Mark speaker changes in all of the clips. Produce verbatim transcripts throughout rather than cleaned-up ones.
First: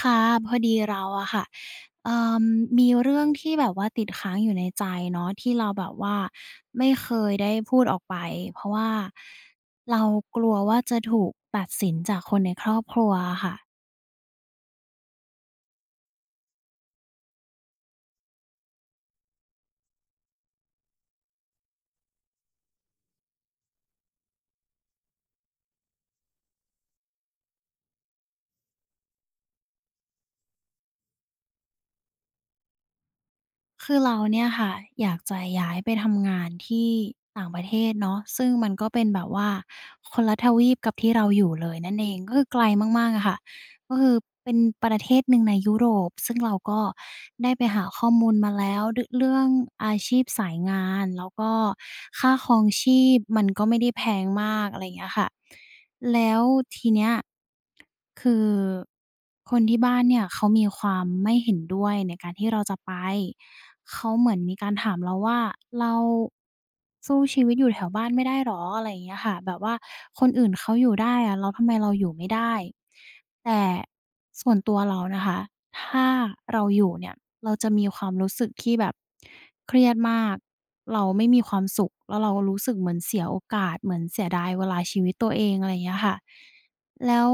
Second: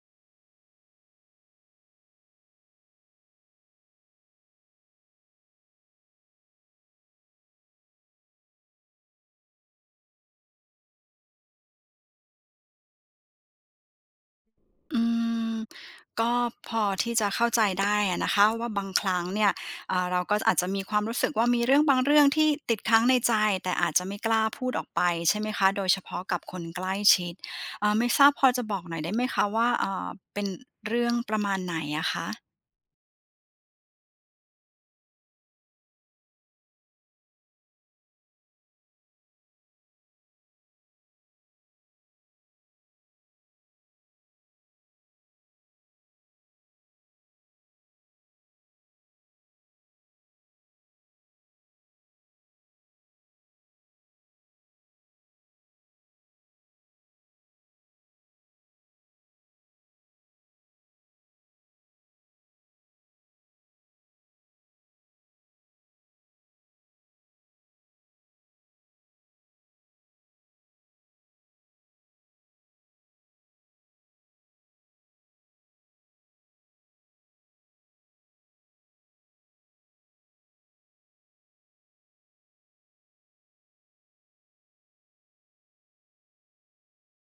Speaker 1: ค่ะพอดีเราอะค่ะเอ่อมีเรื่องที่แบบว่าติดค้างอยู่ในใจเนาะที่เราแบบว่าไม่เคยได้พูดออกไปเพราะว่าเรากลัวว่าจะถูกตัดสินจากคนในครอบครัวอะค่ะ
Speaker 2: อืมก็พอที่จะเข้าใจได้อะนะคะว่าบางครั้งเนี่ยอ่าเราก็อาจจะมีความรู้สึกว่ามีเรื่องบางเรื่องที่ติดค้างในใจแต่อาจจะไม่กล้าพูดออกไปใช่ไหมคะโดยเฉพาะกับคนใกล้ชิดอ่าไม่ทราบพอจะบอกหน่อยได้ไหมคะว่าอ่าเป็นเรื่องประมาณไหนอะคะ
Speaker 1: คือเราเนี่ยค่ะอยากจะย้ายไปทำงานที่ต่างประเทศเนาะซึ่งมันก็เป็นแบบว่าคนละทวีปกับที่เราอยู่เลยนั่นเองก็คือไกลมากๆอะค่ะก็คือเป็นประเทศหนึ่งในยุโรปซึ่งเราก็ได้ไปหาข้อมูลมาแล้วดเรื่องอาชีพสายงานแล้วก็ค่าครองชีพมันก็ไม่ได้แพงมากอะไรอย่างเงี้ยค่ะ แล้วทีเนี้ยคือคนที่บ้านเนี่ยเขามีความไม่เห็นด้วยในการที่เราจะไปเขาเหมือนมีการถามเราว่าเราสู้ชีวิตอยู่แถวบ้านไม่ได้เหรออะไรอย่างเงี้ยค่ะแบบว่าคนอื่นเขาอยู่ได้อะแล้วทำไมเราอยู่ไม่ได้แต่ส่วนตัวเรานะคะถ้าเราอยู่เนี่ยเราจะมีความรู้สึกที่แบบ เครียดมาก เราไม่มีความสุขแล้วเรารู้สึกเหมือนเสียโอกาส เหมือนเสียดายเวลาชีวิตตัวเองอะไรอย่างเงี้ยค่ะแล้ว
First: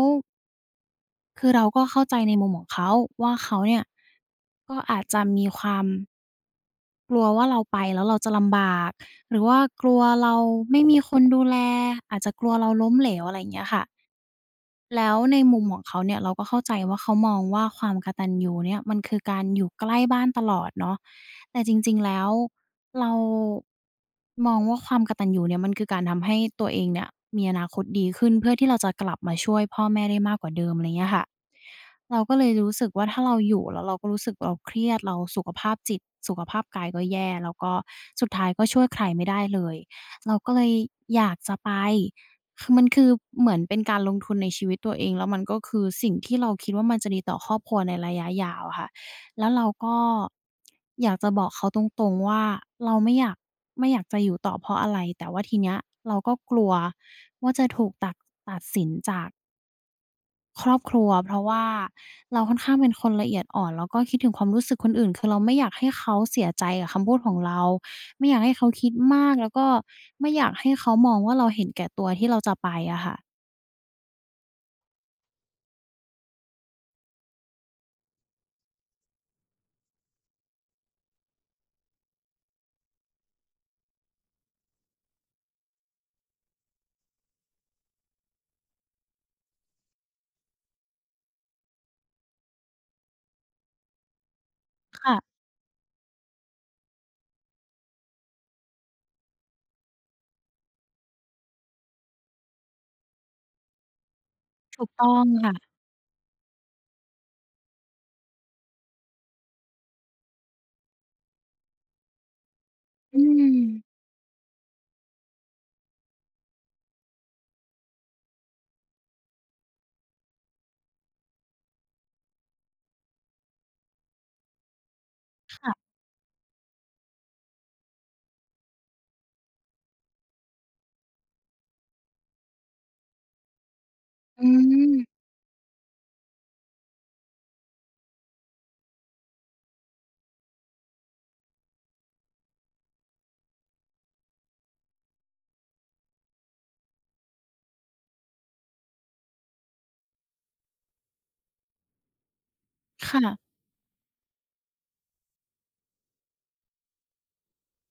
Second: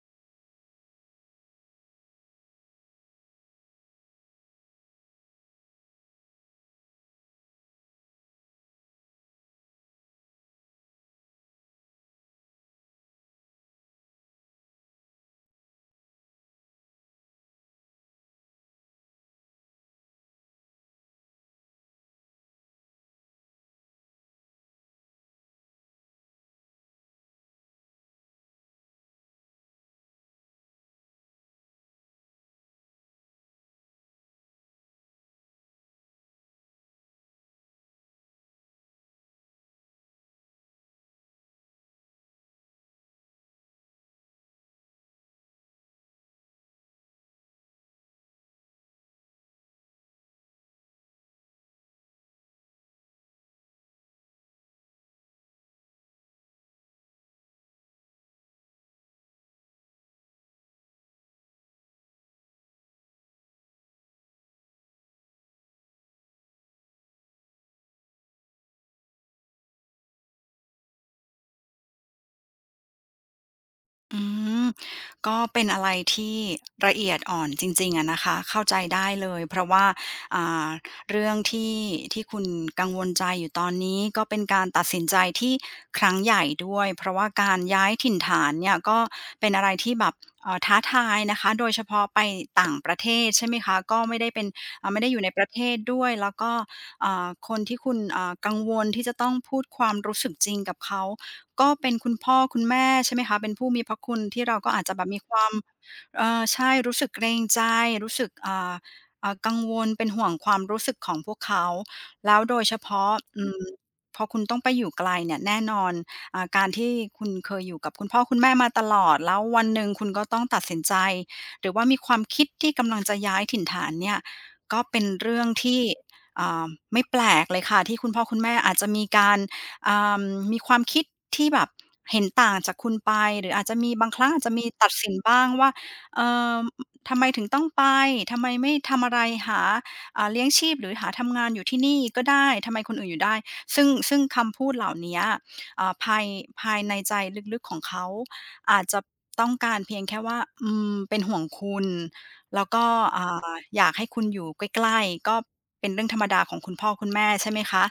Speaker 1: คือเราก็เข้าใจในมุมของเขาว่าเขาเนี่ยก็อาจจะมีความกลัวว่าเราไปแล้วเราจะลำบาก หรือว่ากลัวเราไม่มีคนดูแลอาจจะกลัวเราล้มเหลวอะไรอย่างเงี้ยค่ะ แล้วในมุมของเขาเนี่ยเราก็เข้าใจว่าเขามองว่าความกตัญญูเนี่ยมันคือการอยู่ใกล้บ้านตลอดเนาะแต่จริงๆแล้วเรามองว่าความกตัญญูเนี่ยมันคือการทำให้ตัวเองเนี่ยมีอนาคตดีขึ้นเพื่อที่เราจะกลับมาช่วยพ่อแม่ได้มากกว่าเดิมอะไรเงี้ยค่ะเราก็เลยรู้สึกว่าถ้าเราอยู่แล้วเราก็รู้สึกเราเครียดเราสุขภาพจิตสุขภาพกายก็แย่แล้วก็สุดท้ายก็ช่วยใครไม่ได้เลยเราก็เลยอยากจะไป คือมันคือเหมือนเป็นการลงทุนในชีวิตตัวเองแล้วมันก็คือสิ่งที่เราคิดว่ามันจะดีต่อครอบครัวในระยะยาวอะค่ะแล้วเราก็อยากจะบอกเขาตรงๆว่าเราไม่อยากไม่อยากจะอยู่ต่อเพราะอะไรแต่ว่าทีเนี้ยเราก็กลัวว่าจะถูกตัดตัดสินจากครอบครัวเพราะว่าเราค่อนข้างเป็นคนละเอียดอ่อนแล้วก็คิดถึงความรู้สึกคนอื่นคือเราไม่อยากให้เขาเสียใจกับคำพูดของเราไม่อยากให้เขาคิดมากแล้วก็ไม่อยากให้เขามองว่าเราเห็นแก่ตัวที่เราจะไปอะค่ะ
Speaker 2: อืมก็เป็นอะไรที่ละเอียดอ่อนจริงๆอะนะคะเข้าใจได้เลยเพราะว่าอ่าเรื่องที่ที่คุณกังวลใจอยู่ตอนนี้ก็เป็นการตัดสินใจที่ครั้งใหญ่ด้วยเพราะว่าการย้ายถิ่นฐานเนี่ยก็เป็นอะไรที่แบบเอ่อท้าทายนะคะโดยเฉพาะไปต่างประเทศใช่ไหมคะก็ไม่ได้เป็นอ่าไม่ได้อยู่ใน
Speaker 1: ค่ะ
Speaker 2: ประเทศด้วยแล้วก็อ่าคนที่คุณอ่ากังวลที่จะต้องพูดความรู้สึกจริงกับเขา ก็เป็นคุณพ่อคุณแม่ใช่ไหมคะเป็นผู้มีพระคุณที่เราก็
Speaker 1: ถู
Speaker 2: อาจ
Speaker 1: ก
Speaker 2: จะแบ
Speaker 1: ต้
Speaker 2: บ
Speaker 1: อ
Speaker 2: มี
Speaker 1: ง
Speaker 2: ความ
Speaker 1: ค่ะ
Speaker 2: เอ่อใช่รู้สึกเกรงใจรู้สึกอ่าอ่ากังวลเป็นห่วงความรู้สึกของพวกเขาแล้วโดยเฉพาะ
Speaker 1: อื
Speaker 2: อื
Speaker 1: ม
Speaker 2: มพอคุณต้องไปอยู่ไกลเนี่ยแน่นอนอ่าการที่คุณเคยอยู่กับคุณพ่อคุณแม่มาตลอดแล้ววันหนึ่งคุณก็ต้องตัดสินใจหรือว่ามีความคิดที่กำลังจะย้ายถิ่นฐานเนี่ยก็เป็นเรื่อง
Speaker 1: ค่ะ
Speaker 2: ที่อ่าไม่แปลกเลยค่ะที่คุณพ่อคุณแม่อาจจะมีการ อ่ามีความคิดที่แบบเห็นต่างจากคุณไปหรืออาจจะมีบางครั้งอา
Speaker 1: อื
Speaker 2: จจะมีตัดสิน
Speaker 1: ม
Speaker 2: บ้างว่าเอ่อทำไมถึงต้องไปทำไมไม่ทำอะไรหาอ่าเลี้ยงชีพหรือหาทำงานอยู่ที่นี่ก็ได้ทำไมคนอื่นอยู่ได้ซึ่งซึ่งคำพูดเหล่าเนี้ยอ่าภายภายในใจลึกๆของเขาอาจจะต้องการเพียงแค่ว่าอืมเป็นห่วงคุณแล้วก็อ่า
Speaker 1: ค่ะ
Speaker 2: อยากให้คุณอยู่ใกล้ๆก็เป็นเรื่องธรรมดาของคุณพ่อคุณแม่ใช่ไหมคะ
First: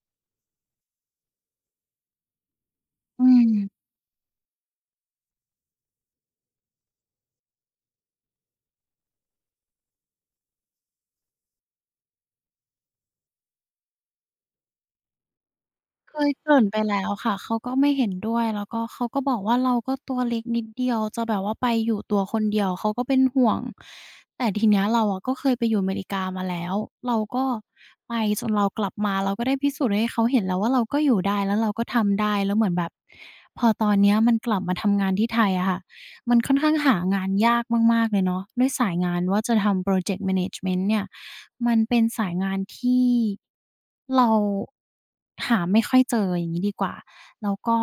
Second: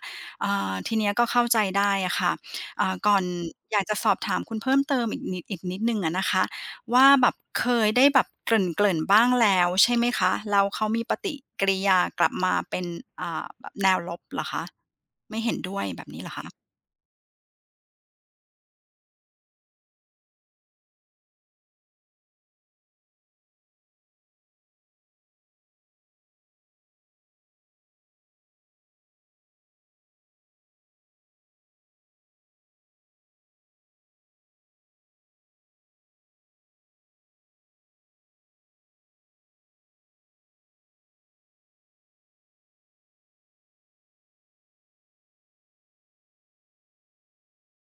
Speaker 2: อ่าทีเนี้ยก็เข้าใจได้อะค่ะอ่าก่อ
Speaker 1: อื
Speaker 2: นอยาก
Speaker 1: ม
Speaker 2: จะสอบถามคุณเพิ่มเติมอีกนิดอีกนิดหนึ่งอะนะคะว่าแบบเคยได้แบบเกริ่นๆบ้างแล้วใช่ไหมคะแล้วเขามีปฏิกิริยากลับมาเป็นอ่าแบบแนวลบเหรอคะไม่เห็นด้วยแบบ
Speaker 1: เค
Speaker 2: นี้เห
Speaker 1: ย
Speaker 2: รอ
Speaker 1: เก
Speaker 2: คะ
Speaker 1: ริ่นไปแล้วค่ะเขาก็ไม่เห็นด้วยแล้วก็เขาก็บอกว่าเราก็ตัวเล็กนิดเดียวจะแบบว่าไปอยู่ตัวคนเดียวเขาก็เป็นห่วงแต่ทีเนี้ยเราอะก็เคยไปอยู่อเมริกามาแล้วเราก็ไปจนเรากลับมาเราก็ได้พิสูจน์ให้เขาเห็นแล้วว่าเราก็อยู่ได้แล้วเราก็ทำได้แล้วเหมือนแบบพอตอนเนี้ยมันกลับมาทำงานที่ไทยอะค่ะ มันค่อนข้างหางานยากมากๆเลยเนาะด้วยสายงานว่าจะทำพรอเจกต์ management เนจเมนต์เนี่ยมันเป็นสายงานที่เราหาไม่ค่อยเจออย่างงี้ดีกว่าแล้วก็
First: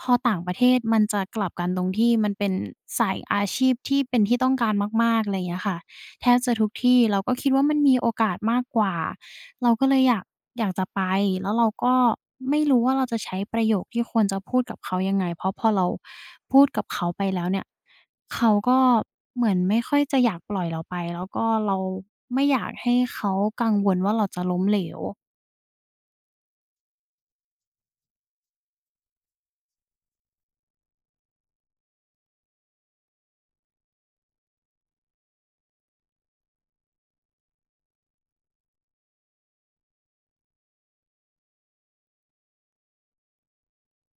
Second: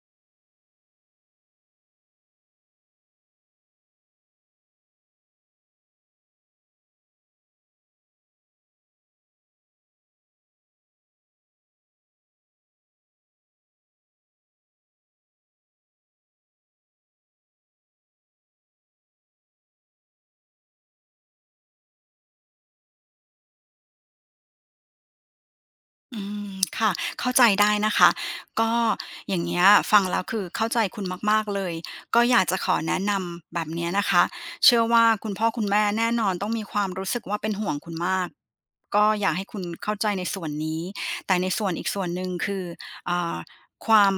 Speaker 1: พอต่างประเทศมันจะกลับกันตรงที่มันเป็นสายอาชีพที่เป็นที่ต้องการมากๆอะไรอย่างเงี้ยค่ะ แทบจะทุกที่เราก็คิดว่ามันมีโอกาสมากกว่าเราก็เลยอยากอยากจะไปแล้วเราก็ไม่รู้ว่าเราจะใช้ประโยคที่ควรจะพูดกับเขายังไงเพราะพอเราพูดกับเขาไปแล้วเนี่ยเขาก็เหมือนไม่ค่อยจะอยากปล่อยเราไปแล้วก็เราไม่อยากให้เขากังวลว่าเราจะล้มเหลว
Speaker 2: อืมค่ะเข้าใจได้นะคะก็อย่างเงี้ยฟังแล้วคือเข้าใจคุณมากๆเลยก็อยากจะขอแนะนำแบบเนี้ยนะคะเชื่อว่าคุณพ่อคุณแม่แน่นอนต้องมีความรู้สึกว่าเป็นห่วงคุณมากก็อยากให้คุณเข้าใจในส่วนนี้แต่ในส่วนอีกส่วนหนึ่งคืออ่าความ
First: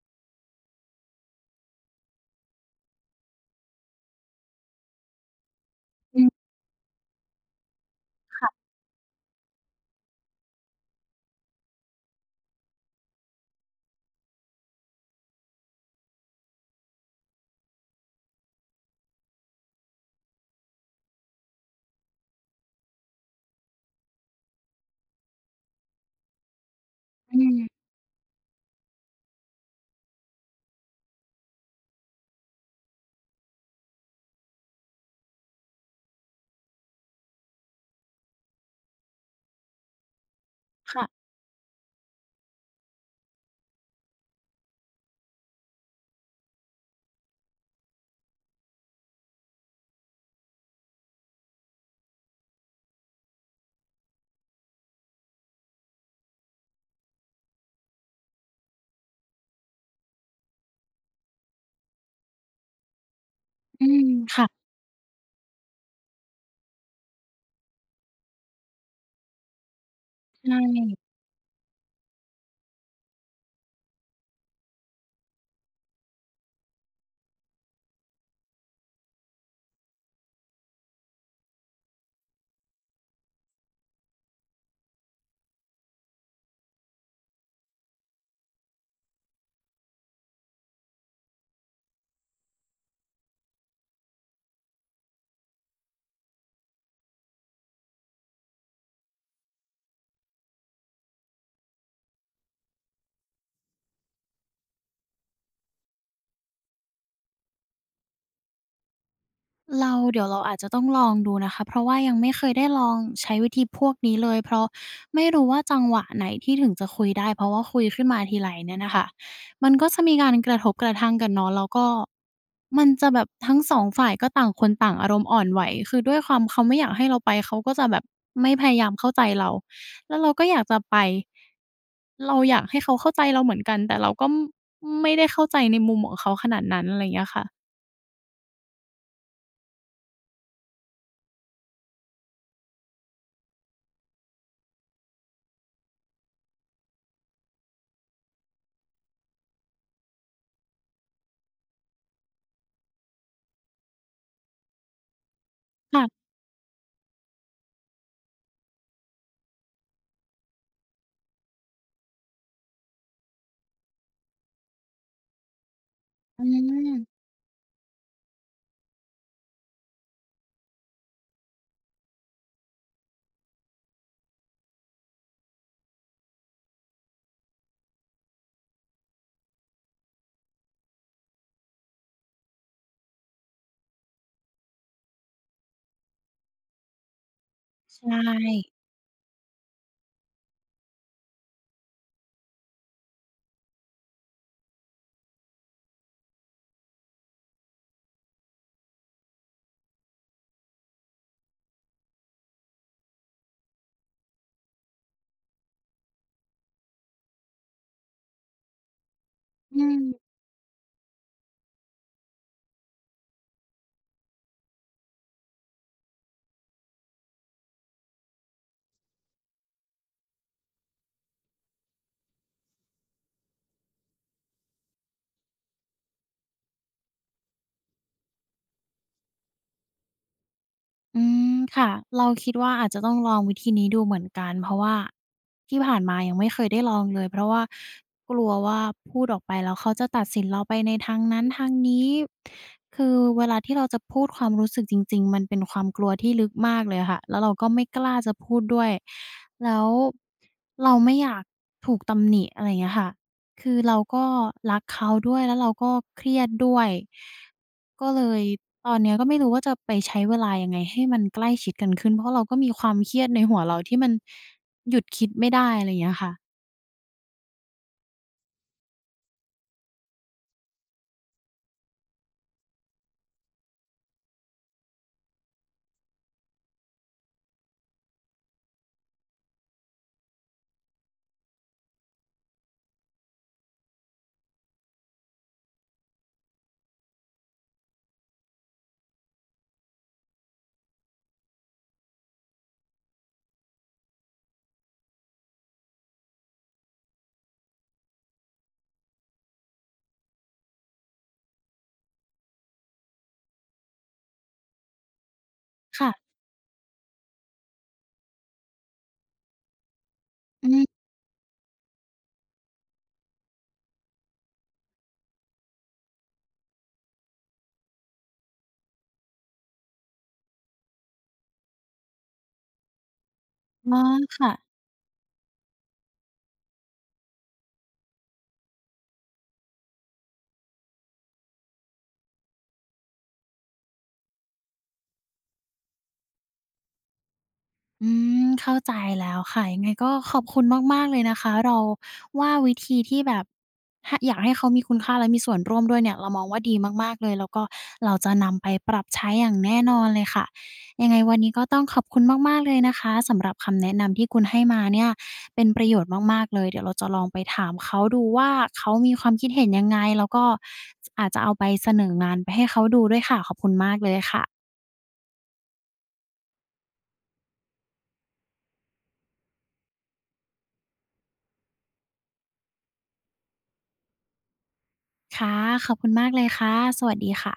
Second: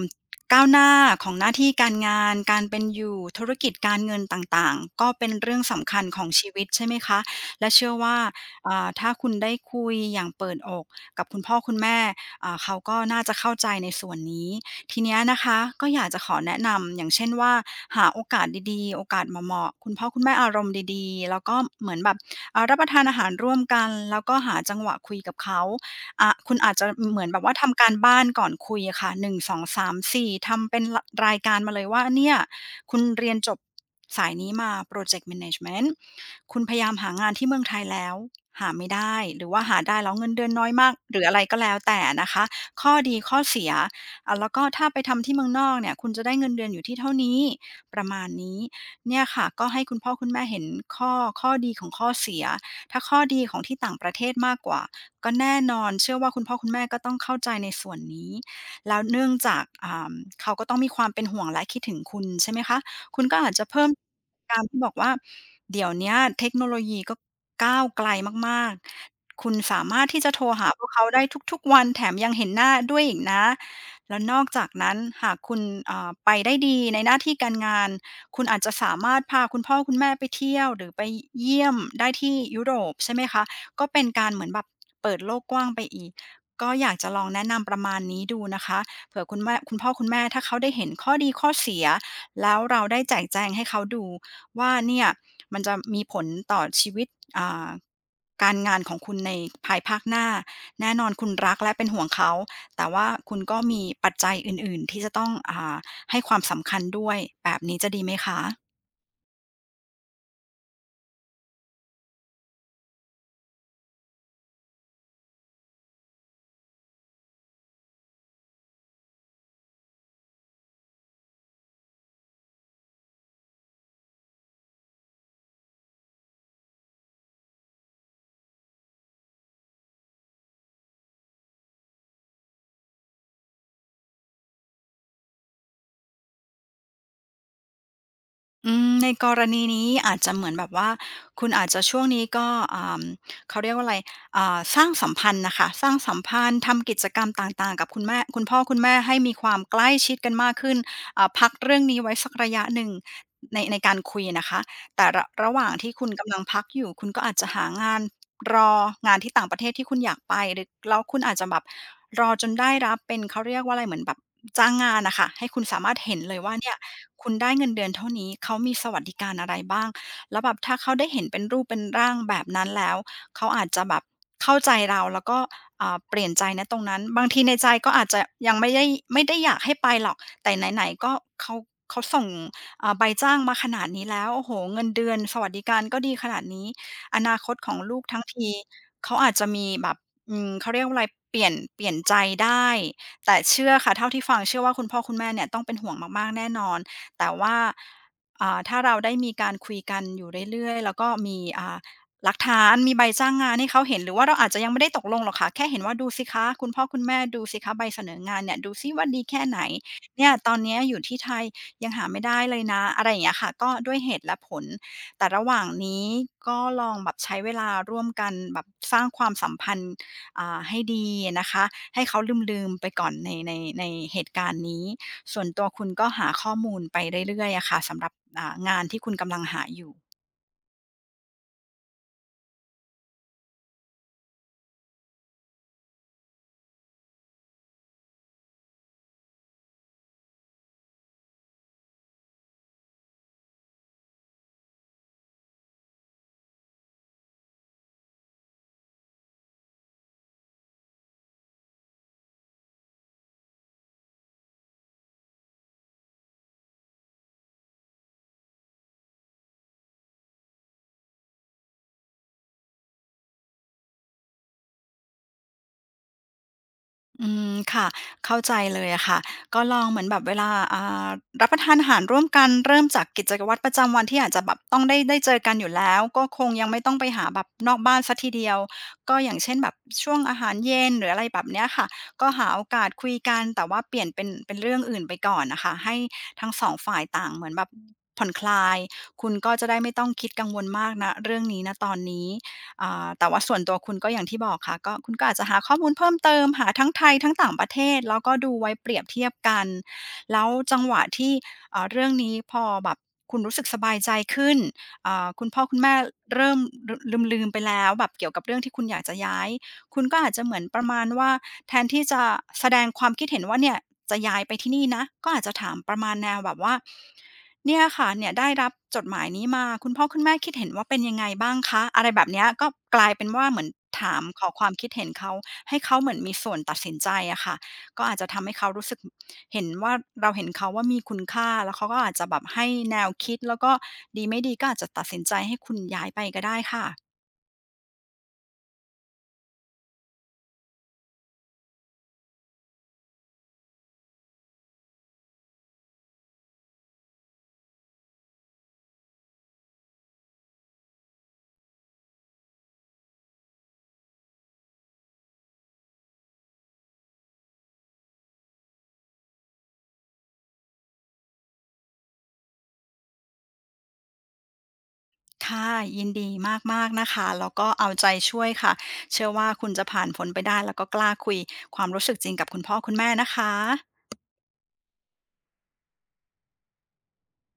Speaker 2: ก้าวหน้าของหน้าที่การงานการเป็นอยู่ธุรกิจการเงินต่างๆก็เป็นเรื่องสำคัญข
Speaker 1: อื
Speaker 2: อง
Speaker 1: ม
Speaker 2: ชีวิตใช่ไหมคะและเชื่อว่า
Speaker 1: ค่ะ
Speaker 2: อ่าถ้าคุณได้คุยอย่างเปิดอก กับคุณพ่อคุณแม่อ่าเขาก็น่าจะเข้าใจในส่วนนี้ ทีเนี้ยนะคะก็อยากจะขอแนะนำอย่างเช่นว่าหาโอกาสดีๆโอกาสเหมาะๆคุณพ่อคุณแม่อารมณ์ดีๆแล้วก็เหมือนแบบอ่ารับประทานอาหารร่วมกันแล้วก็หาจังหวะคุยกับเขาอ่ะคุณอาจจะเหมือน
Speaker 1: อื
Speaker 2: แบบว่าทำ
Speaker 1: ม
Speaker 2: การบ้านก่อนคุยอะค่ะหนึ่ง สอง สาม สี่ทำเป็นรรายการมาเลยว่าเนี่ย คุณเรียนจบสายนี้มา พรอเจกต์ เมเนจเมนต์ คุณพยายามหางานที่เมืองไทยแล้วหาไม่ได้หรือว่าหาได้แล้วเงินเดือนน้อยมากหรื
Speaker 1: ค่ะ
Speaker 2: ออะไรก็แล้วแต่นะคะข้อดีข้อเสียอ่าแล้วก็ถ้าไปทำที่เมืองนอกเนี่ยคุณจะได้เงินเดือนอยู่ที่เท่านี้ประมาณนี้เนี่ยค่ะก็ให้คุณพ่อคุณแม่เห็นข้อข้อดีของข้อเสียถ้าข้อดีของที่ต่างประเทศมากกว่าก็แน่นอนเชื่อว่าคุณพ่อคุณแม่ก็ต้องเข้าใจในส่วนนี้ แล้วเนื่องจากอ่าเขาก็ต้องมีความเป็นห่วงและคิดถึงคุณใช่ไหมคะคุณก็อาจจะ
Speaker 1: อื
Speaker 2: เพิ่ม
Speaker 1: ม
Speaker 2: การ
Speaker 1: ค่ะ
Speaker 2: ที่บอกว่าเดี๋ยวเนี้ยเทคโนโลยีก็ก้าวไกลมากๆคุณสามารถที่จะโทรหาพ
Speaker 1: ใช่
Speaker 2: วกเขาได้ทุกๆวันแถมยังเห็นหน้าด้วยอีกนะแล้วนอกจากนั้นหากคุณเอ่อไปได้ดีในหน้าที่การงานคุณอาจจะสามารถพาคุณพ่อคุณแม่ไปเที่ยวหรือไปเยี่ยมได้ที่ยุโรปใช่ไหมคะก็เป็นการเหมือนแบบเปิดโลกกว้างไปอีก ก็อยากจะลองแนะนำประมาณนี้ดูนะคะเผื่อคุณแม่คุณพ่อคุณแม่ถ้าเขาได้เห็นข้อดีข้อเสียแล้วเราได้แจกแจงให้เขาดูว่าเนี่ยมันจะมีผลต่อชีวิตอ่าการงานของคุณในภายภาคหน้าแน่นอนคุณรักและเป็นห่วงเขาแต่ว่าคุณก็มีปัจจัยอื่นๆที่จะต้องอาให้ความสำคัญด้วยแบบนี้จะดีไหมคะ
Speaker 1: เราเดี๋ยวเราอาจจะต้องลองดูนะคะเพราะว่ายังไม่เคยได้ลองใช้วิธีพวกนี้เลยเพราะไม่รู้ว่าจังหวะไหนที่ถึงจะคุยได้เพราะว่าคุยขึ้นมาทีไรเนี่ยน่ะค่ะมันก็จะมีการกระทบกระทั่งกันเนาะแล้วก็มันจะแบบทั้งสองฝ่ายก็ต่างคนต่างอารมณ์อ่อนไหวคือด้วยความเขาไม่อยากให้เราไปเขาก็จะแบบไม่พยายามเข้าใจเราแล้วเราก็อยากจะไปเราอยากให้เขาเข้าใจเราเหมือนกันแต่เราก็ไม่ได้เข้าใจในมุมของเขาขนาดนั้นอะไรอย่างเงี้ยค่ะ
Speaker 2: อืมในกรณีนี้อาจจะเหมือนแบบว่าคุณอาจจะช่วงนี้ก็อ่าเขาเรียกว่าอะไรอ่าสร้างสัมพันธ์น่ะค่ะสร้างสัมพันธ์ทำกิจกรรมต่างๆกับคุณแม่คุณพ่อคุณแม่ให้มีความใกล้ชิดกันมากขึ้นอ่าพักเรื่องนี้ไว้สักระยะหนึ่งในในการคุยนะคะแต่ระระหว่างที่คุณ
Speaker 1: ค่ะ
Speaker 2: กำลังพักอยู่คุณก็อาจจะหางาน รองานที่ต่างประเทศที่คุณอยากไปหรือแล้วคุณอาจจะแบบรอจนได้รับเป็นเขาเรียกว่าอะไรเหมือนแบบจ้างงานน่ะค่ะให้คุณสามารถเห็นเลย
Speaker 1: อื
Speaker 2: ว่าเนี่ย
Speaker 1: ม
Speaker 2: คุณได้เงินเดือนเท่านี้เขามีสวัสดิการอะไรบ้างแล้วแบบถ้าเขาได้เห็นเป็นรูปเป็นร่างแบบนั้นแล้วเขาอาจจะแบบเข้าใจเราแล้วก็อ่าเปลี่ยนใจณตรงนั้นบางทีในใจก็อาจจะยังไม่ได้ไม่ได้อยากให้ไปหรอกแต่ไหนๆก็เขาเขาส่งอ่าใบจ้างมาขนาดนี้แล้วโอ้โฮเงินเดือนสวัสดิการก็ดีขนาดนี้ อนาคตของลูก
Speaker 1: ใช่
Speaker 2: ทั้งทีเขาอาจจะมีแบบอืมเขาเรียกว่าอะไรเปลี่ยนเปลี่ยนใจได้แต่เชื่อค่ะเท่าที่ฟังเชื่อว่าคุณพ่อคุณแม่เนี่ยต้องเป็นห่วงมากๆแน่นอนแต่ว่าอ่าถ้าเราได้มีการคุยกันอยู่เรื่อยๆแล้วก็มีอ่าหลักฐานมีใบจ้างงานให้เขาเห็นหรือว่าเราอาจจะยังไม่ได้ตกลงหรอกค่ะแค่เห็นว่าดูสิคะคุณพ่อคุณแม่ดูสิคะใบเสนองานเนี่ยดูซิว่าดีแค่ไหน
Speaker 1: อืม
Speaker 2: เนี่ยตอนเนี้ยอยู่ที่ไทยยังหาไม่ได้เลยนะอะไรอย่างเงี้ยค่ะก็ด้วยเหตุและผล แต่ระหว่างนี้ก็ลองแบบใช้เวลาร่วมกันแบบสร้างความสัมพันธ์อ่าให้ดีอะนะคะให้เขาลืมๆไปก่อนในในในเหตุการณ์นี้ส่วนตัวคุณก็หาข้อมูลไปเรื่อยๆอะค่ะสำหรับอ่างานที่คุณกำลังหาอยู่
Speaker 1: อืมค่ะเราคิดว่าอาจจะต้องลองวิธีนี้ดูเหมือนกันเพราะว่าที่ผ่านมายังไม่เคยได้ลองเลยเพราะว่ากลัวว่าพูดออกไปแล้วเขาจะตัดสินเราไปในทางนั้นทางนี้คือเวลาที่เราจะพูดความรู้สึกจริงๆมันเป็นความกลัวที่ลึกมากเลยค่ะแล้วเราก็ไม่กล้าจะพูดด้วยแล้วเราไม่อยากถูกตำหนิอะไรอย่างเงี้ยค่ะคือเราก็รักเขาด้วยแล้วเราก็เครียดด้วย ก็เลยตอนเนี้ยก็ไม่รู้ว่าจะไปใช้เวลายังไงให้มันใกล้ชิดกันขึ้นเพราะเราก็มีความเครียดในหัวเราที่มันหยุดคิดไม่ได้อะไรอย่างเงี้ยค่ะ
Speaker 2: อืมค่ะเข้าใจเลยอะค่ะก็ลองเหมือนแบบเวลาอ่ารับประทานอาหารร่วมกันเริ่มจากกิจวัตรประจำวันที่อาจจะแบบต้องได้ได้เจอกันอยู่แล้วก็คงยังไม่ต้องไปหาแบบนอกบ้านซะทีเดียวก็อย่างเช่นแบบช่วงอาหารเย็นหรืออะไรแบบเนี้ยค่ะก็หาโอกาสคุยกันแต่ว่าเปลี่ยนเป็นเป็นเรื่องอื่นไปก่อนนะคะให้ทั้งสองฝ่ายต่างเหมือนแบบผ่อนคลายคุณก็จะได้ไม่ต้องคิดกังวลมากนะเรื่องนี้นะตอนนี้ อ่าแต่ว่าส่วนตัวคุณก็อย่างที่บอกค่ะก็คุณก็อาจจะหาข้อมูลเพิ่มเติมหาทั้งไทยทั้งต่างประเทศแล้วก็ดูไว้เปรียบเทียบกันแล้วจังหวะที่เอ่อเรื่องนี้พอแบบคุณรู้สึกสบายใจขึ้นอ่าคุณพ่อคุณแม่
Speaker 1: ค่ะ
Speaker 2: เริ่มลืมๆไปแล้วแบบเกี่ยวกับเรื่องที่คุณอยากจะย้ายคุณก็อาจจะเหมือน
Speaker 1: อื
Speaker 2: ป
Speaker 1: ม
Speaker 2: ระมาณว่า แทนที่จะแสดงความคิดเห็นว่าเนี่ยจะย้ายไปที่นี่นะ ก็อาจจะถามประมาณแนวแบบว่าเนี่ยค่ะเนี่ยได้รับจดหมายนี้มาคุณพ่อคุณแม่คิดเห็นว่าเป็นยังไงบ้างคะอะไรแบบเนี้ยก็กลายเป็นว่าเหมือน
Speaker 1: อ๋อ
Speaker 2: ถามขอ
Speaker 1: ค่ะ
Speaker 2: ความคิดเห็นเขาให้เขาเหมือนมีส่วนตัดสินใจอะค่ะก็อาจจะทำให้เขารู้สึกเห็นว่าเราเห็นเขาว่ามีคุณค่าแล้วเขาก็อาจจะแบบให้แนวคิดแล้วก็ดีไม่ดีก็อาจจะตัดสินใจให้คุณย้ายไปก็ได้ค่ะ
Speaker 1: อืมเข้าใจแล้วค่ะยังไงก็ขอบคุณมากๆเลยนะคะเราว่าวิธีที่แบบหอยากให้เขามีคุณค่าและมีส่วนร่วมด้วยเนี่ยเรามองว่าดีมากๆเลยแล้วก็เราจะนำไปปรับใช้อย่างแน่นอนเลยค่ะยังไงวันนี้ก็ต้องขอบคุณมากๆเลยนะคะสำหรับคำแนะนำที่คุณให้มาเนี่ยเป็นประโยชน์มากๆเลยเดี๋ยวเราจะลองไปถามเขาดูว่าเขามีความคิดเห็นยังไงแล้วก็จอาจจะเอาไปเสนองานไปให้เขาดูด้วยค่ะขอบคุณมากเลยค่ะ
Speaker 2: ค่ะยินดีมากๆนะคะแล้วก็เอาใจช่วยค่ะเชื่อว่าคุณจะผ่านพ้นไปได้แล้วก็กล้าคุยความรู้สึกจริงกับคุณพ่อคุณแม่นะคะ
Speaker 1: ค่ะขอบคุณมากเลยค่ะสวัสดีค่ะ